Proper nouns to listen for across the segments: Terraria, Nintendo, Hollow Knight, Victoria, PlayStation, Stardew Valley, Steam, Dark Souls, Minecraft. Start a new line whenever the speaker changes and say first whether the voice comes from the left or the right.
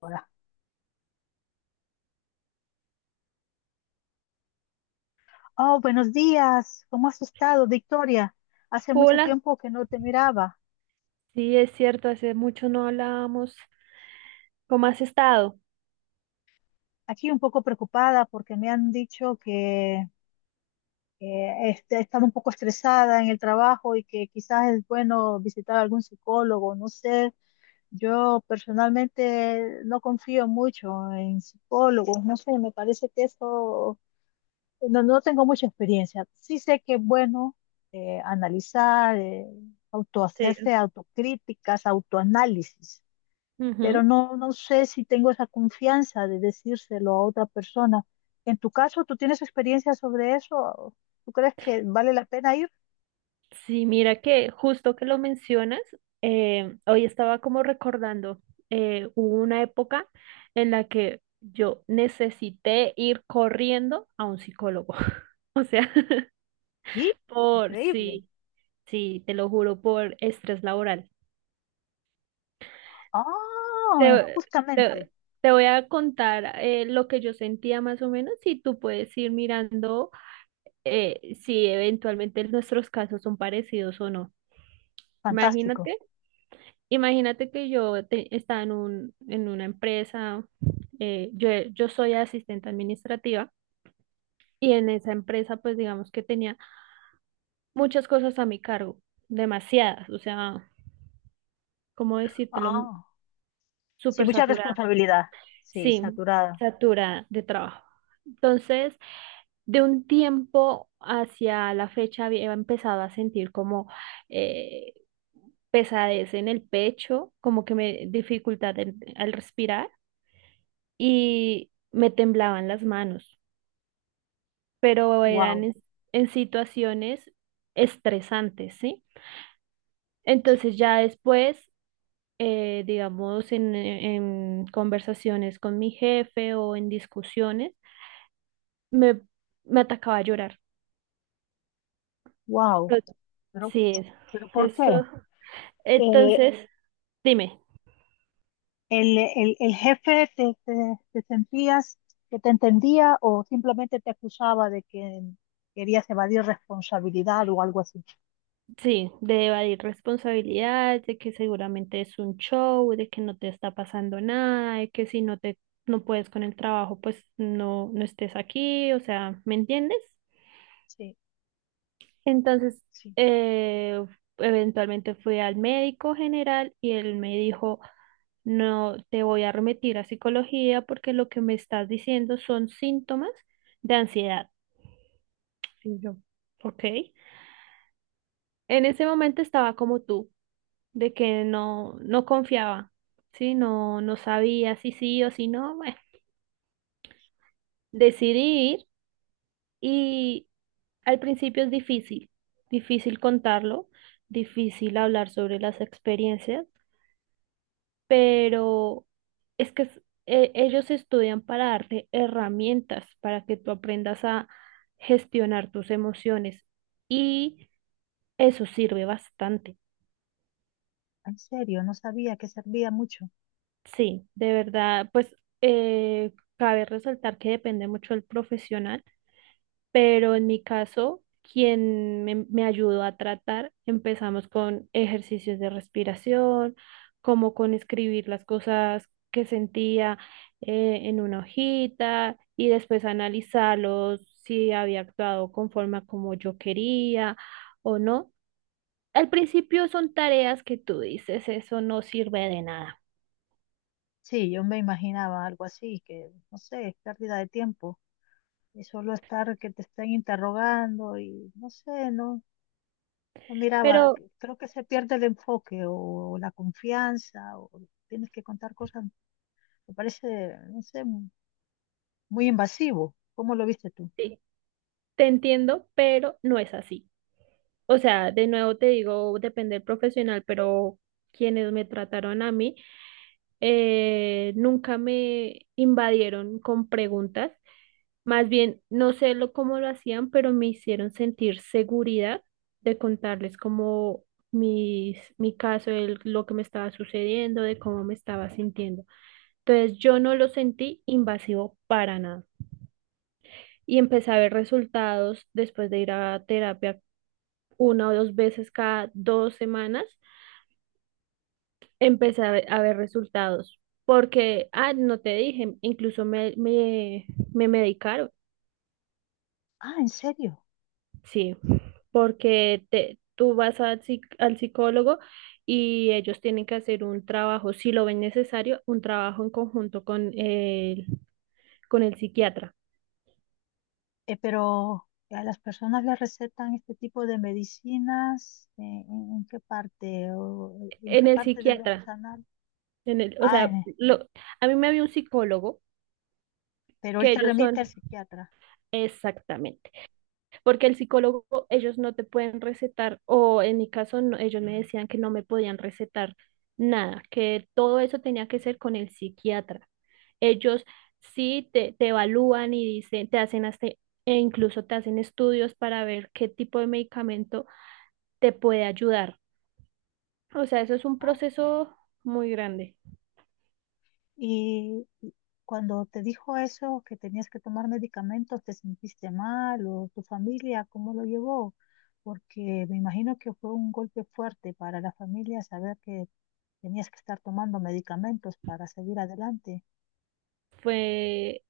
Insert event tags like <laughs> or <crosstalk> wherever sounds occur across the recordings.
left: Hola. Oh, buenos días. ¿Cómo has estado, Victoria? Hace mucho
right: Hola,
left: tiempo que no te miraba.
right: sí, es cierto, hace mucho no hablábamos. ¿Cómo has estado?
left: Aquí un poco preocupada porque me han dicho que he estado un poco estresada en el trabajo y que quizás es bueno visitar a algún psicólogo. No sé, yo personalmente no confío mucho en psicólogos. No sé, me parece que eso. No, no tengo mucha experiencia. Sí sé que es bueno analizar,
right: Sí.
left: autohacerse autocríticas, autoanálisis, pero
right: Ujú.
left: no, no sé si tengo esa confianza de decírselo a otra persona. En tu caso, ¿tú tienes experiencia sobre eso? ¿Tú crees que vale la pena ir?
right: Sí, mira que justo que lo mencionas, hoy estaba como recordando, hubo una época en la que yo necesité ir corriendo a un psicólogo. <laughs> O sea, <laughs>
left: Sí, increíble.
right: sí, sí, te lo juro, por estrés laboral.
left: Ah,
right: Te,
left: justamente,
right: te- Te voy a contar lo que yo sentía más o menos y tú puedes ir mirando, si eventualmente nuestros casos son parecidos o no.
left: fantástico.
right: Imagínate, estaba en en una empresa, yo soy asistente administrativa y en esa empresa pues digamos que tenía muchas cosas a mi cargo, demasiadas, o sea, ¿cómo decírtelo?
left: Ah, sí,
right: Súper.
left: mucha responsabilidad. Sí,
right: Sí,
left: saturada.
right: saturada de trabajo. Entonces, de un tiempo hacia la fecha había empezado a sentir como, eh, pesadez en el pecho, como que me dificultad al respirar y me temblaban las manos, pero eran
left: Wow,
right: en situaciones estresantes, ¿sí? Entonces ya después, digamos, en conversaciones con mi jefe o en discusiones, me, me atacaba a llorar.
left: wow.
right: Pero-
left: Pero,
right: Sí,
left: pero ¿por
right: eso.
left: qué? Eh,
right: Entonces, dime,
left: el jefe, te sentías que te entendía o simplemente te acusaba de que querías evadir responsabilidad o algo así.
right: sí, de evadir responsabilidad, de que seguramente es un show, de que no te está pasando nada, de que no puedes con el trabajo, pues no, no estés aquí, o sea, ¿me entiendes?
left: Sí,
right: Entonces,
left: sí.
right: eh, eventualmente fui al médico general y él me dijo, no te voy a remitir a psicología porque lo que me estás diciendo son síntomas de ansiedad. Y yo, ok. En ese momento estaba como tú, de que no, no confiaba, ¿sí? No, no sabía si sí o si no. Bueno, decidí ir y al principio es difícil, difícil contarlo, difícil hablar sobre las experiencias, pero es que ellos estudian para darte herramientas para que tú aprendas a gestionar tus emociones y eso sirve bastante.
left: En serio, no sabía que servía mucho.
right: Sí, de verdad, pues eh, cabe resaltar que depende mucho del profesional, pero en mi caso, quien me ayudó a tratar, empezamos con ejercicios de respiración, como con escribir las cosas que sentía, en una hojita y después analizarlos si había actuado conforme a como yo quería o no. Al principio son tareas que tú dices, eso no sirve de nada,
left: Sí, yo me imaginaba algo así, que no sé, es pérdida de tiempo. Y solo estar que te estén interrogando y no sé, no, no miraba.
right: pero
left: Creo que se pierde el enfoque, o la confianza, o tienes que contar cosas. Me parece, no sé, muy invasivo. ¿Cómo lo viste tú?
right: sí, te entiendo, pero no es así. O sea, de nuevo te digo, depende del profesional, pero quienes me trataron a mí, nunca me invadieron con preguntas. Más bien, no sé lo, cómo lo hacían, pero me hicieron sentir seguridad de contarles como mi caso, lo que me estaba sucediendo, de cómo me estaba sintiendo. Entonces, yo no lo sentí invasivo para nada. Y empecé a ver resultados después de ir a terapia una o dos veces cada dos semanas. Empecé a a ver resultados. Porque, ah, no te dije, incluso me medicaron,
left: Ah, ¿en serio?
right: sí, porque tú vas al, al psicólogo y ellos tienen que hacer un trabajo, si lo ven necesario, un trabajo en conjunto con con el psiquiatra.
left: Pero ¿a las personas les recetan este tipo de medicinas? ¿En qué parte? ¿O en
right: En
left: qué
right: el
left: parte de los
right: psiquiatra,
left: anales?
right: en el, o
left: Ah,
right: sea, lo, a mí me había un psicólogo
left: pero él
right: que
left: te
right: ellos
left: remite al
right: son,
left: psiquiatra.
right: exactamente. Porque el psicólogo, ellos no te pueden recetar, o en mi caso, ellos me decían que no me podían recetar nada, que todo eso tenía que ser con el psiquiatra. Ellos sí te evalúan y dicen, te hacen hasta, e incluso te hacen estudios para ver qué tipo de medicamento te puede ayudar. O sea, eso es un
left: Ah,
right: proceso muy grande.
left: y cuando te dijo eso, que tenías que tomar medicamentos, ¿te sentiste mal? ¿O tu familia cómo lo llevó? Porque me imagino que fue un golpe fuerte para la familia saber que tenías que estar tomando medicamentos para seguir adelante.
right: Fue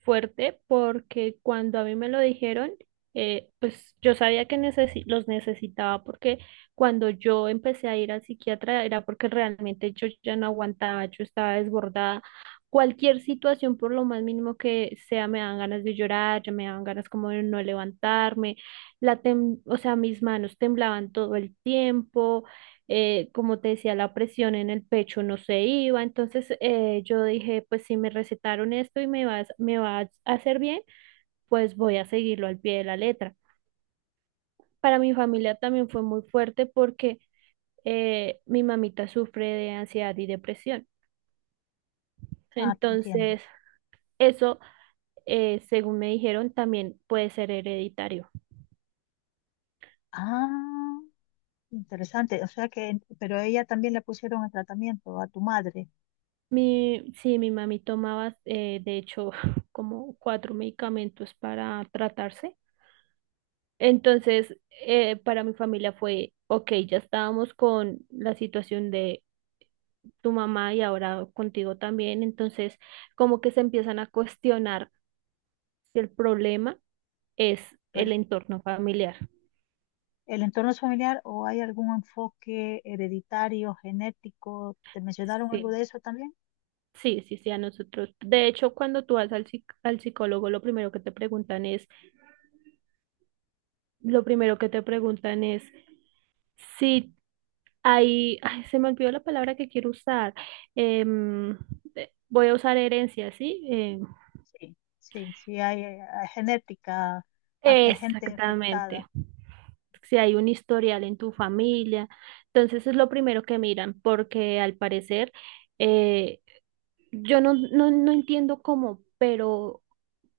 right: fuerte porque cuando a mí me lo dijeron, pues yo sabía que los necesitaba porque cuando yo empecé a ir al psiquiatra era porque realmente yo ya no aguantaba, yo estaba desbordada. Cualquier situación, por lo más mínimo que sea, me dan ganas de llorar, ya me dan ganas como de no levantarme, o sea, mis manos temblaban todo el tiempo, como te decía, la presión en el pecho no se iba, entonces yo dije, pues si me recetaron esto y me va a hacer bien, pues voy a seguirlo al pie de la letra. Para mi familia también fue muy fuerte porque, mi mamita sufre de ansiedad y depresión,
left: Ah, te entiendo.
right: entonces eso, según me dijeron, también puede ser hereditario.
left: Ah, interesante. O sea que, pero a ella también le pusieron el tratamiento a tu madre.
right: Sí, mi mami tomaba, de hecho, <laughs> como cuatro medicamentos para tratarse. Entonces, para mi familia fue, ok, ya estábamos con la situación de tu mamá y ahora contigo también, entonces como que se empiezan a cuestionar si el problema es
left: Pero,
right: el entorno familiar.
left: ¿el entorno es familiar o hay algún enfoque hereditario, genético? ¿Te mencionaron
right: Sí,
left: algo de eso también?
right: sí, sí, sí, a nosotros. De hecho, cuando tú vas al, al psicólogo, lo primero que te preguntan es si hay, ay, se me olvidó la palabra que quiero usar. em, voy a usar herencia, ¿sí? Em,
left: Sí, sí, sí, hay, genética, gente
right: exactamente.
left: afectada.
right: Si hay un historial en tu familia, entonces es lo primero que miran, porque al parecer, eh, yo no entiendo cómo, pero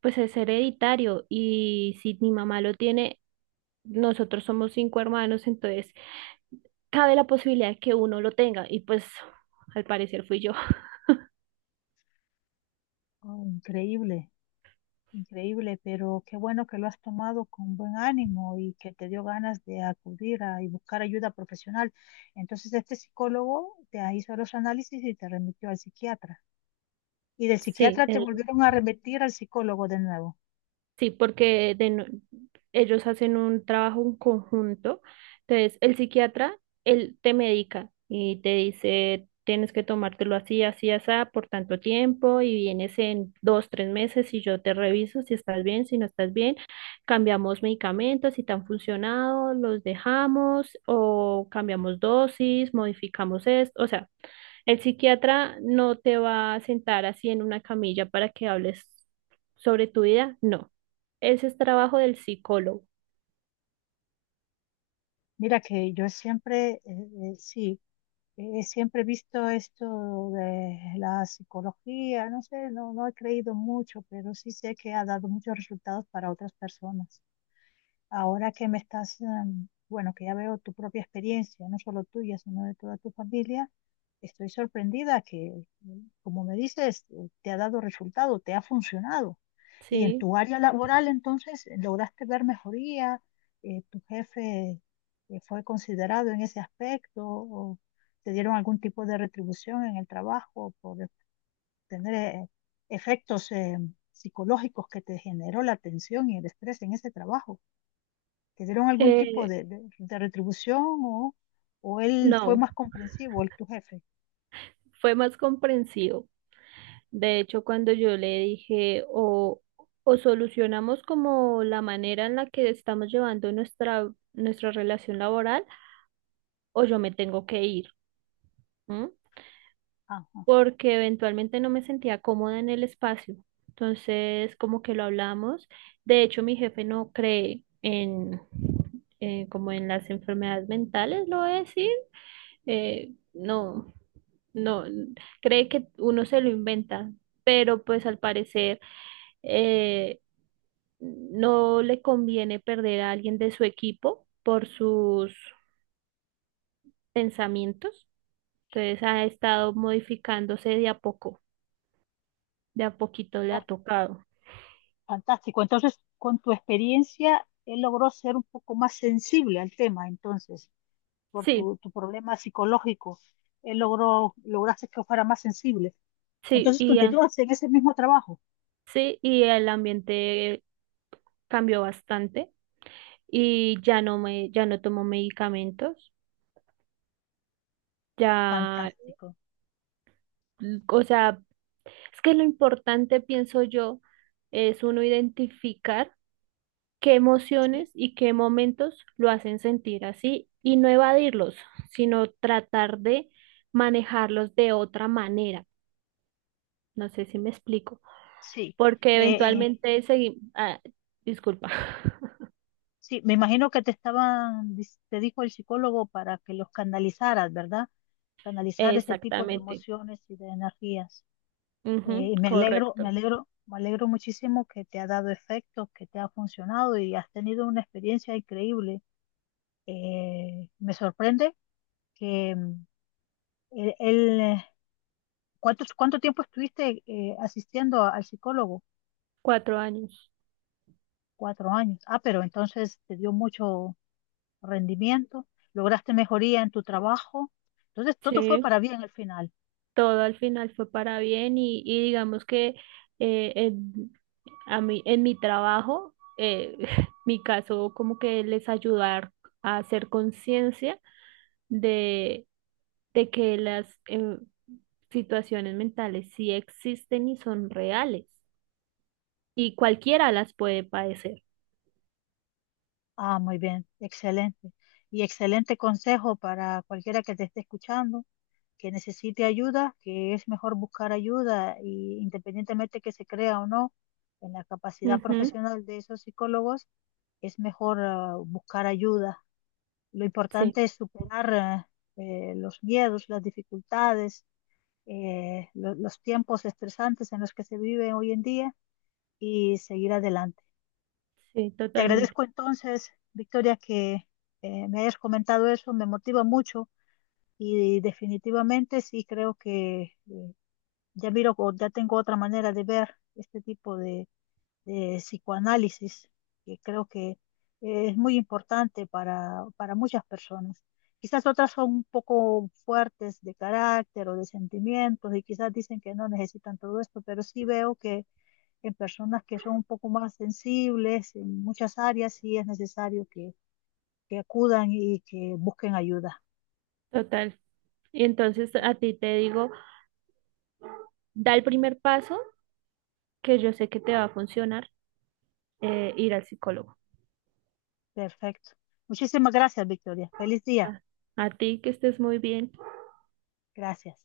right: pues es hereditario y si mi mamá lo tiene, nosotros somos cinco hermanos, entonces cabe la posibilidad de que uno lo tenga y pues al parecer fui yo. <laughs>
left: Oh, increíble. Increíble, pero qué bueno que lo has tomado con buen ánimo y que te dio ganas de acudir a, y buscar ayuda profesional. Entonces, este psicólogo hizo los análisis y te remitió al psiquiatra. Y del
right: Sí,
left: psiquiatra te volvieron a remitir al psicólogo de nuevo.
right: sí, porque de no- ellos hacen un trabajo en conjunto. Entonces, el psiquiatra, él te medica y te dice, tienes que tomártelo así, así, así, por tanto tiempo y vienes en dos, tres meses y yo te reviso si estás bien, si no estás bien. Cambiamos medicamentos, si te han funcionado, los dejamos o cambiamos dosis, modificamos esto. O sea, el psiquiatra no te va a sentar así en una camilla para que hables sobre tu vida, no. Ese es trabajo del psicólogo,
left: Mira que yo siempre, sí, siempre he visto esto de la psicología, no sé, no, no he creído mucho, pero sí sé que ha dado muchos resultados para otras personas. Ahora que me estás, bueno, que ya veo tu propia experiencia, no solo tuya, sino de toda tu familia, estoy sorprendida que, como me dices, te ha dado resultado, te ha funcionado. Y en
right: ¿sí?
left: tu área laboral, entonces, lograste ver mejoría. Tu jefe, ¿fue considerado en ese aspecto, o te dieron algún tipo de retribución en el trabajo por tener efectos psicológicos que te generó la tensión y el estrés en ese trabajo? ¿Te dieron algún tipo
right: Eh,
left: de retribución, o él fue
right: no,
left: más comprensivo, el tu jefe?
right: fue más comprensivo. De hecho, cuando yo le dije, o solucionamos como la manera en la que estamos llevando nuestra relación laboral, o yo me tengo que ir, ¿m?
left: Ajá.
right: Porque eventualmente no me sentía cómoda en el espacio. Entonces, como que lo hablamos. De hecho, mi jefe no cree en, como en las enfermedades mentales, lo voy a decir, no, no, n- cree que uno se lo inventa, pero pues al parecer, eh, no le conviene perder a alguien de su equipo por sus pensamientos, entonces ha estado modificándose de a poco, de a poquito le ha
left: Ah,
right: tocado.
left: fantástico. Entonces, con tu experiencia, él logró ser un poco más sensible al tema, entonces, por
right: Sí,
left: tu problema psicológico, lograste que fuera más sensible.
right: sí,
left: Entonces,
right: y, ah,
left: continúas en ese mismo trabajo.
right: sí, y el ambiente cambió bastante y ya no me, ya no tomo medicamentos, ya,
left: Fantástico.
right: o sea, es que lo importante, pienso yo, es uno identificar qué
left: Sí,
right: emociones y qué momentos lo hacen sentir así y no evadirlos, sino tratar de manejarlos de otra manera. No sé si me explico,
left: sí.
right: porque
left: Eh, eh,
right: eventualmente seguimos... Ah, disculpa. <laughs>
left: Sí, me imagino que te dijo el psicólogo para que los canalizaras, ¿verdad? Canalizar ese tipo de
right: Exactamente.
left: emociones y de energías.
right: Ujú,
left: Y me alegro, me
right: correcto.
left: alegro, me alegro muchísimo que te ha dado efecto, que te ha funcionado y has tenido una experiencia increíble. Me sorprende que el, el, eh, ¿cuánto tiempo estuviste asistiendo al psicólogo?
right: Cuatro años.
left: 4 años. Ah, pero entonces te dio mucho rendimiento, lograste mejoría en tu trabajo. Entonces, todo fue
right: Sí,
left: para bien al final.
right: todo al final fue para bien y digamos que, eh, en, a mí, en mi trabajo, <laughs> mi caso como que les ayudar a hacer conciencia de, de que las situaciones mentales sí existen y son reales y cualquiera las puede padecer.
left: Ah, muy bien, excelente. Y excelente consejo para cualquiera que te esté escuchando, que necesite ayuda, que es mejor buscar ayuda, y independientemente que se crea o no en la capacidad
right: Ujú,
left: profesional de esos psicólogos, es mejor, buscar ayuda. Lo
right: sí,
left: importante es superar los miedos, las dificultades, los tiempos estresantes en los que se vive hoy en día y seguir adelante.
right: sí,
left: Te
right: totalmente,
left: agradezco entonces, Victoria, que me hayas comentado eso, me motiva mucho, y definitivamente sí creo que ya miro, o ya tengo otra manera de ver este tipo de psicoanálisis, que creo que es muy importante para muchas personas. Quizás otras son un poco fuertes de carácter o de sentimientos y quizás dicen que no necesitan todo esto, pero sí veo que en personas que son un poco más sensibles, en muchas áreas sí es necesario que acudan y que busquen ayuda.
right: total. Y entonces a ti te digo, da el primer paso que yo sé que te va a funcionar, ir al psicólogo.
left: Perfecto. Muchísimas gracias, Victoria. Feliz día.
right: A, a ti que estés muy bien.
left: Gracias.